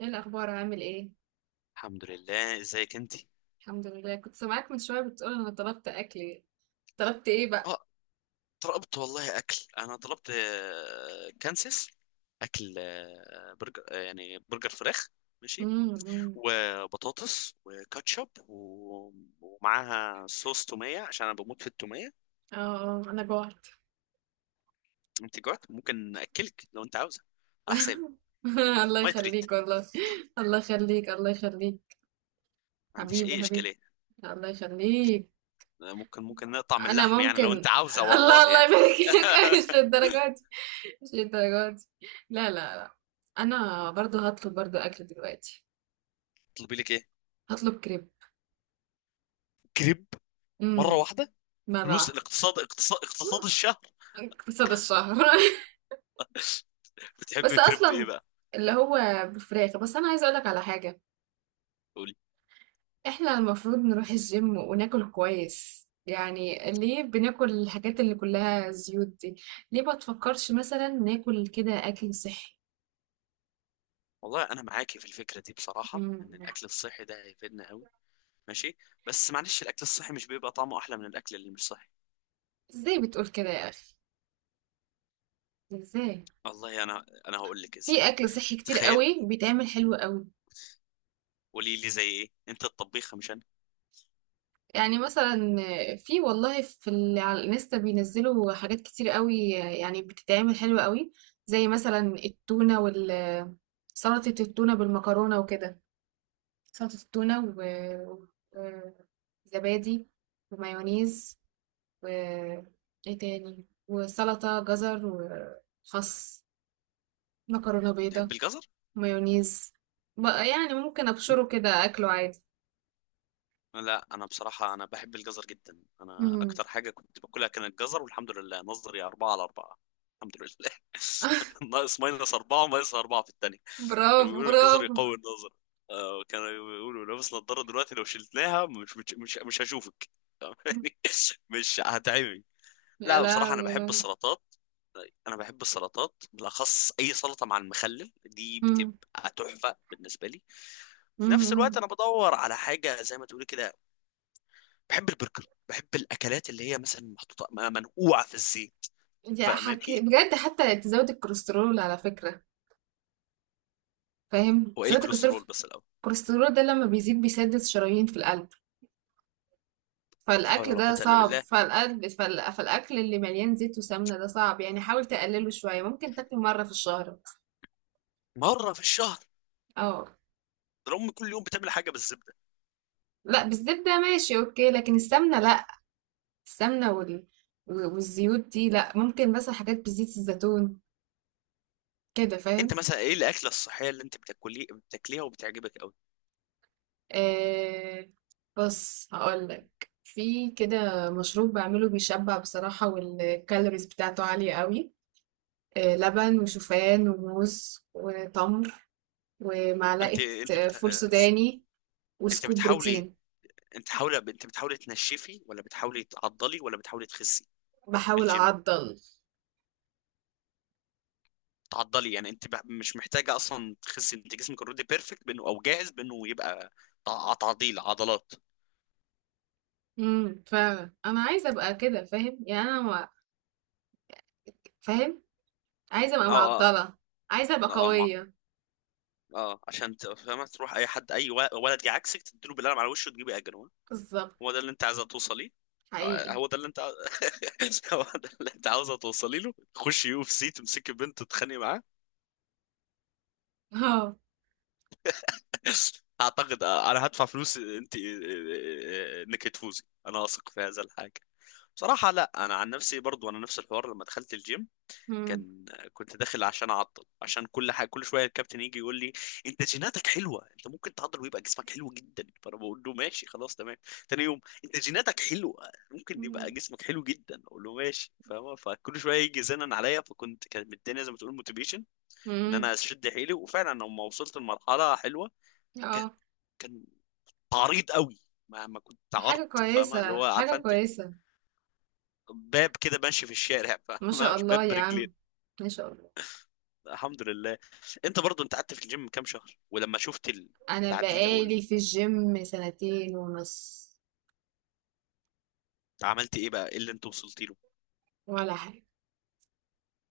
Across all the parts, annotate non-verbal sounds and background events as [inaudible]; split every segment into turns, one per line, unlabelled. ايه الاخبار؟ عامل ايه؟
الحمد لله ازيك انت.
الحمد لله. كنت سامعاك من شويه بتقول انا طلبت اكل. طلبت ايه بقى؟
اه طلبت والله اكل. انا طلبت كانسيس اكل، برجر، يعني برجر فراخ. ماشي.
أمم.
وبطاطس وكاتشب ومعاها صوص توميه، عشان انا بموت في التوميه.
اه اه، انا جوعت.
انت جوعت؟ ممكن اكلك لو انت عاوزه، على حسابي.
[laughs] الله
ما تريد.
يخليك والله. الله يخليك، الله يخليك.
ما عنديش
حبيبي
اي
حبيبي.
اشكاليه.
الله يخليك.
ممكن نقطع من
انا
اللحم يعني، لو انت
ممكن
عاوزه،
[laughs] الله
والله
الله
يعني.
يبارك لك. [laughs] مش
[laughs]
للدرجه دي. مش للدرجه دي. لا لا لا. انا برضو هطلب برضو اكل دلوقتي.
طلبي لك ايه؟
هطلب كريب.
كريب؟
امم.
مره واحده.
مره
فلوس
واحده.
الاقتصاد. اقتصاد اقتصاد الشهر.
[laughs] اقتصاد الشهر [laughs]
بتحب
بس
كريب ايه
اصلا،
بقى؟
اللي هو بالفراخ. بس انا عايزه اقولك على حاجه.
قولي.
احنا المفروض نروح الجيم وناكل كويس، يعني ليه بناكل الحاجات اللي كلها زيوت دي؟ ليه ما تفكرش مثلا ناكل كده اكل صحي؟
والله انا معاكي في الفكره دي بصراحه،
مم.
ان الاكل الصحي ده هيفيدنا قوي. ماشي. بس معلش، الاكل الصحي مش بيبقى طعمه احلى من الاكل اللي مش صحي.
ازاي بتقول كده يا اخي؟ ازاي؟
والله انا هقول لك
في
ازاي.
اكل صحي كتير
تخيل.
قوي بيتعمل حلو قوي.
قولي لي زي ايه، انت الطبيخه مش انا.
يعني مثلا، في والله، على الانستا بينزلوا حاجات كتير قوي، يعني بتتعمل حلوة قوي. زي مثلا التونة سلطة التونة بالمكرونة وكده. سلطة التونة و- وزبادي ومايونيز و ايه تاني، وسلطة جزر وخس، مكرونة بيضة،
تحب الجزر؟
مايونيز. بقى يعني ممكن ابشره كده اكله عادي.
لا انا بصراحه، انا بحب الجزر جدا. انا
مم.
اكتر حاجه كنت باكلها كان الجزر، والحمد لله نظري 4/4. الحمد لله.
[laughs]
[laughs] ناقص -4 وماينس أربعة في الثانية. كانوا
برافو
بيقولوا الجزر
برافو.
يقوي النظر. كانوا بيقولوا لابس نظارة دلوقتي، لو شلتناها مش هشوفك. [laughs] يعني مش هتعمي.
يا
لا بصراحة
لهوي
أنا
يا
بحب
لهوي.
السلطات. أنا بحب السلطات بالأخص، أي سلطة مع المخلل دي
إمم،
بتبقى تحفة بالنسبة لي. في
إمم،
نفس الوقت
إمم،
أنا بدور على حاجة زي ما تقولي كده. بحب البرجر، بحب الأكلات اللي هي مثلا محطوطة منقوعة في الزيت. [laughs]
أنتِ حك
فاهماني؟
بجد، حتى تزود الكوليسترول على فكرة. فاهم،
هو إيه
تزود الكوليسترول.
الكوليسترول بس الأول؟
الكوليسترول ده لمّا بيزيد بيسدد شرايين في القلب،
لا حول
فالأكل
ولا
ده
قوة إلا
صعب،
بالله.
فالقلب فال فالأكل اللي مليان زيت وسمنة ده صعب، يعني حاول تقلله شوية، ممكن تاكله مرة في الشهر مثلًا.
مرة في الشهر؟
آه،
ده أمي كل يوم بتعمل حاجة بالزبدة.
لأ بالزبدة ماشي أوكي، لكن السمنة لأ. السمنة والزيوت دي لأ، ممكن مثلًا حاجات بزيت الزيتون كده،
انت
فاهم؟
مثلا ايه الاكله الصحيه اللي انت بتاكليه بتاكليها وبتعجبك قوي؟
آه، بص هقولك، في كده مشروب بعمله بيشبع بصراحة، والكالوريز بتاعته عالية قوي. آه، لبن وشوفان وموز وتمر
انت
ومعلقة
انت بت...
فول سوداني،
انت
وسكوب
بتحاولي
بروتين.
انت بتحاولي تنشفي، ولا بتحاولي تعضلي، ولا بتحاولي تخسي؟
بحاول
بالجيم.
أعضل.
تعضلي يعني؟ مش محتاجه اصلا تخسي، انت جسمك اوريدي بيرفكت، بانه او جاهز بانه يبقى تعضيل عضلات.
فعلا أنا عايزة أبقى كده، فاهم؟ يعني أنا فاهم، عايزة أبقى
اه اه
معضلة، عايزة أبقى
اه. ما
قوية.
اه عشان فاهمه، تروح اي حد، ولد جه عكسك تديله بالقلم على وشه وتجيبي اجر.
بالظبط.
هو ده اللي انت عايزه توصليه.
حقيقي.
هو ده اللي انت. [laughs] هو ده اللي انت عاوزه توصلي له، خشي يو اف سي تمسكي بنت تتخانقي معاه.
اه.
[laughs] اعتقد انا هدفع فلوس انت انك تفوزي. انا اثق في هذا الحاجه. بصراحه لا، انا عن نفسي برضو انا نفس الحوار. لما دخلت الجيم
امم
كان كنت داخل عشان اعضل، عشان كل حاجه كل شويه الكابتن يجي يقول لي انت جيناتك حلوه، انت ممكن تعضل ويبقى جسمك حلو جدا. فانا بقول له ماشي خلاص تمام. تاني يوم انت جيناتك حلوه ممكن يبقى
امم
جسمك حلو جدا، اقول له ماشي، فاهم؟ فكل شويه يجي زنن عليا، كانت الدنيا زي ما تقول موتيفيشن ان
امم.
انا اشد حيلي. وفعلا لما وصلت لمرحله حلوه، كان
اه.
كان عريض قوي. ما كنت
حاجة
عرض، فاهمه اللي
كويسة
هو،
حاجة
عارفه انت؟
كويسة.
باب كده ماشي في الشارع،
ما شاء
فاهمه؟
الله
باب
يا
برجلين.
عم، ما شاء الله.
الحمد لله. انت برضو انت قعدت في الجيم كام شهر؟ ولما شفت
انا
التعديل او
بقالي
ال...
في الجيم سنتين ونص.
عملت ايه بقى، ايه اللي انت وصلت له؟
ولا حاجه.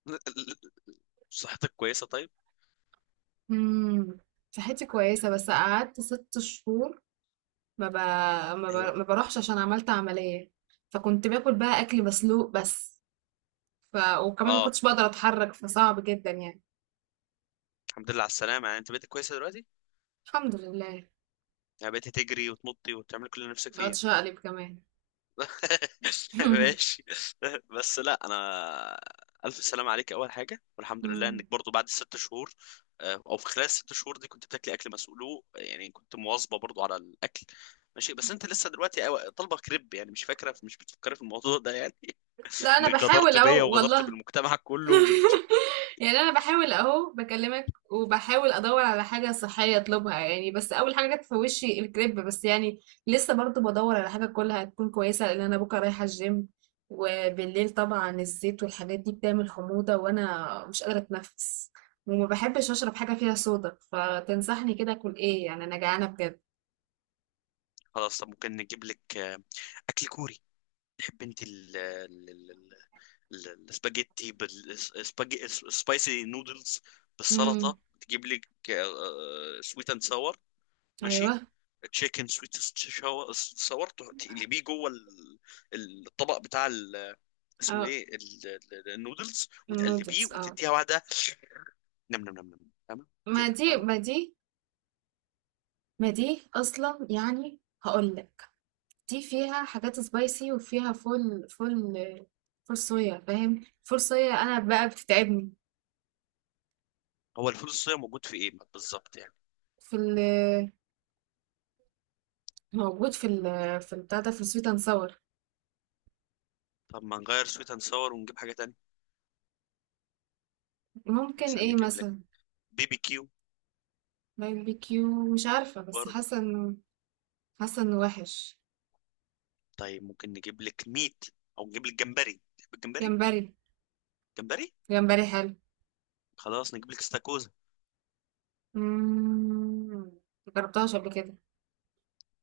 [laughs] صحتك كويسه طيب.
امم. صحتي كويسه، بس قعدت 6 شهور. ما ب...
ايوه.
ما بروحش عشان عملت عمليه، فكنت باكل بقى اكل مسلوق بس. ف... وكمان ما
اه.
كنتش بقدر اتحرك، فصعب جدا يعني.
الحمد لله على السلامه يعني، انت بقيت كويسه دلوقتي؟
الحمد لله.
يعني بقيت تجري وتنطي وتعمل كل اللي نفسك فيه
بقعد
يعني؟
اشقلب كمان.
[laughs]
[laughs]
ماشي. بس لا، انا الف سلام عليك اول حاجه، والحمد لله
أمم.
انك برضو بعد الـ 6 شهور. او في خلال الـ 6 شهور دي كنت بتاكلي اكل مسؤوله يعني، كنت مواظبه برضو على الاكل. ماشي. بس انت لسه دلوقتي طالبه كريب، يعني مش فاكره، مش بتفكري في الموضوع ده يعني.
لا،
[laughs]
انا
انك غدرت
بحاول
بيا
اهو
وغدرت
والله.
بالمجتمع كله
[laughs]
والجيم.
يعني انا بحاول اهو بكلمك، وبحاول ادور على حاجه صحيه اطلبها، يعني بس اول حاجه جت في وشي الكريب، بس يعني لسه برضو بدور على حاجه كلها تكون كويسه، لان انا بكره رايحه الجيم، وبالليل طبعا الزيت والحاجات دي بتعمل حموضه وانا مش قادره اتنفس، وما بحبش اشرب حاجه فيها صودا. فتنصحني كده اكل ايه؟ يعني انا جعانه بجد.
خلاص. طب ممكن نجيب لك اكل كوري. تحب انت السباجيتي بالسباجي السبايسي نودلز بالسلطه؟
امم.
تجيب لك سويت اند ساور. ماشي.
ايوه.
تشيكن سويت ساور تقلبيه جوه الطبق بتاع اسمه
اه.
ايه النودلز،
نودلز،
وتقلبيه
اه.
وتديها واحده. نم نم نم نم. فاهمه
ما
كده،
دي
فاهمه؟
ما دي ما دي اصلا يعني. هقول لك، دي فيها حاجات سبايسي، وفيها فول فول فول صويا، فاهم؟ فول صويا انا بقى بتتعبني.
هو الفول الصويا موجود في ايه بالظبط يعني؟
في ال موجود في ال في البتاع ده، في السويت اند ساور.
طب ما نغير سويت اند ساور ونجيب حاجه تانية.
ممكن
مثلا
ايه
نجيب لك
مثلا؟
بيبي كيو.
باربيكيو، مش عارفه، بس
برضه.
حاسه انه، حاسه انه وحش.
طيب ممكن نجيب لك ميت، او نجيب لك جمبري. تحب الجمبري؟
جمبري.
جمبري.
جمبري حلو.
خلاص نجيب لك استاكوزا.
مم، مجربتهاش قبل كده.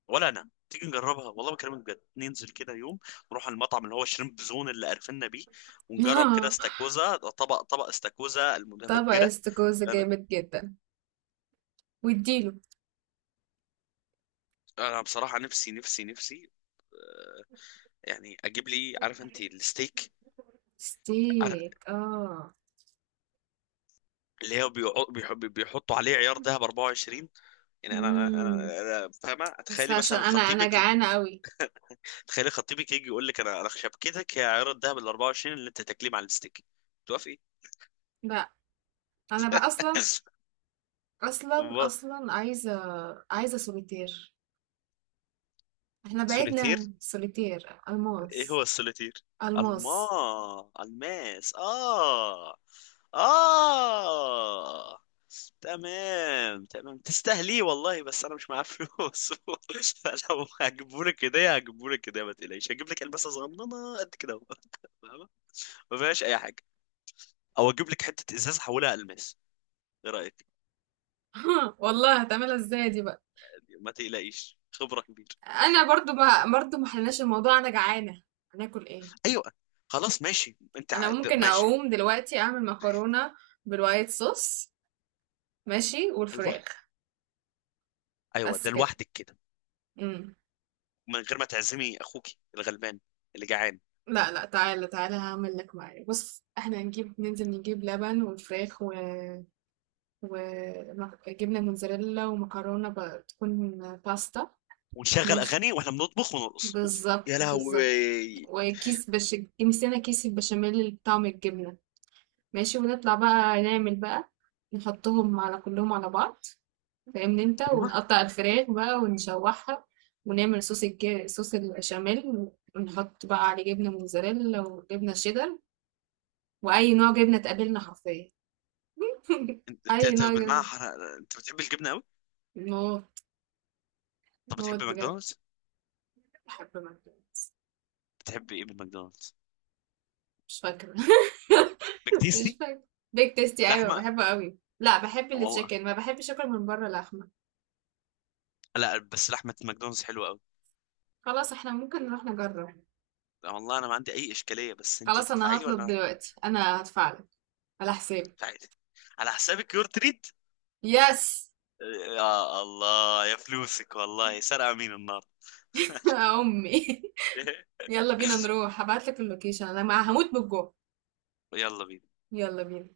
ولا انا. تيجي نجربها؟ والله بكلمك بجد، ننزل كده يوم نروح على المطعم اللي هو شريمب زون اللي عرفنا بيه، ونجرب كده
[laughs]
استاكوزا، طبق استاكوزا
طبق
المتفجره.
استكوزة
انا
جامد جدا. واديله.
بصراحه نفسي نفسي. آه، يعني اجيب لي، عارف انت الستيك؟ عار-
ستيك، اه.
اللي هو بيحطوا عليه عيار ذهب 24. يعني
مم.
أنا فاهمه.
بس
تخيلي
عشان
مثلا
انا
خطيبك.
جعانه قوي.
تخيلي خطيبك يجي يقول لك انا شبكتك هي عيار الذهب ال 24 اللي انت تاكليه مع الستيك، توافقي؟
لا. انا بقى اصلا،
[laughs]
اصلا اصلا عايزه، عايزه سوليتير. احنا
سوليتير.
بعدنا سوليتير
ايه هو
الماس.
السوليتير؟ الما...
الماس.
الماس. اه. اه. تمام تمام، تستاهليه والله، بس انا مش معايا فلوس. [laughs] لو هجيبهولك كده هجيبهولك كده، ما تقلقيش، هجيب لك الماسه صغننه قد كده اهو. [laughs] فاهمة؟ ما فيهاش اي حاجه، او اجيب لك حته ازاز احولها الماس. ايه رايك؟
[laughs] والله هتعملها ازاي دي بقى؟
ما تقلقيش، خبره كبيره.
انا برضو ما، برضو ما حلناش الموضوع، انا جعانه. هناكل ايه؟
ايوه. خلاص ماشي.
انا ممكن
ماشي.
اقوم دلوقتي اعمل مكرونه بالوايت صوص، ماشي،
ايوه.
والفراخ.
ايوه
بس
ده
كده.
لوحدك كده؟
امم.
من غير ما تعزمي اخوك الغلبان اللي جعان.
لا لا، تعالى تعالى، هعمل لك معايا. بص احنا هنجيب، ننزل نجيب لبن والفراخ وجبنة موتزاريلا ومكرونة تكون باستا.
ونشغل
ماشي.
اغاني واحنا بنطبخ ونرقص. اوف يا
بالظبط بالظبط.
لهوي.
وكيس مسكنا كيس البشاميل بطعم الجبنة. ماشي، ونطلع بقى نعمل بقى، نحطهم على كلهم على بعض، فاهمني انت،
هو
ونقطع الفراخ بقى ونشوحها، ونعمل صوص صوص البشاميل، ونحط بقى عليه جبنة موتزاريلا وجبنة شيدر، وأي نوع جبنة تقابلنا حرفيا.
انت
[laughs]
انت
أي
أنت
نوع
بالمعنى
جبنة.
انت بتحب الجبنه قوي؟
موت.
طب
موت
بتحب
بجد.
ماكدونالدز؟
بحب ماكدونالدز.
بتحب ايه من ماكدونالدز؟
مش فاكرة.
بيك
[laughs] مش
تيستي؟
فاكرة. بيك تيستي أيوة،
لحمه.
بحبه قوي. لا، بحب
والله.
التشيكن، ما بحبش أكل من بره لحمة.
لا بس لحمه ماكدونالدز حلوه قوي.
خلاص، احنا ممكن نروح نجرب.
والله انا ما عندي اي اشكاليه بس انت
خلاص، أنا
هتدفعي لي ولا
هطلب
أنا؟
دلوقتي، أنا هدفعلك، على حسابي.
هدفعي لي؟ على حسابك؟ يور تريد.
يس.
يا الله يا فلوسك والله،
[laughs]
سرقه مين النار.
يا أمي.
[laughs]
يلا بينا نروح، هبعتلك اللوكيشن، أنا هموت بالجوع.
يلا بينا.
يلا بينا.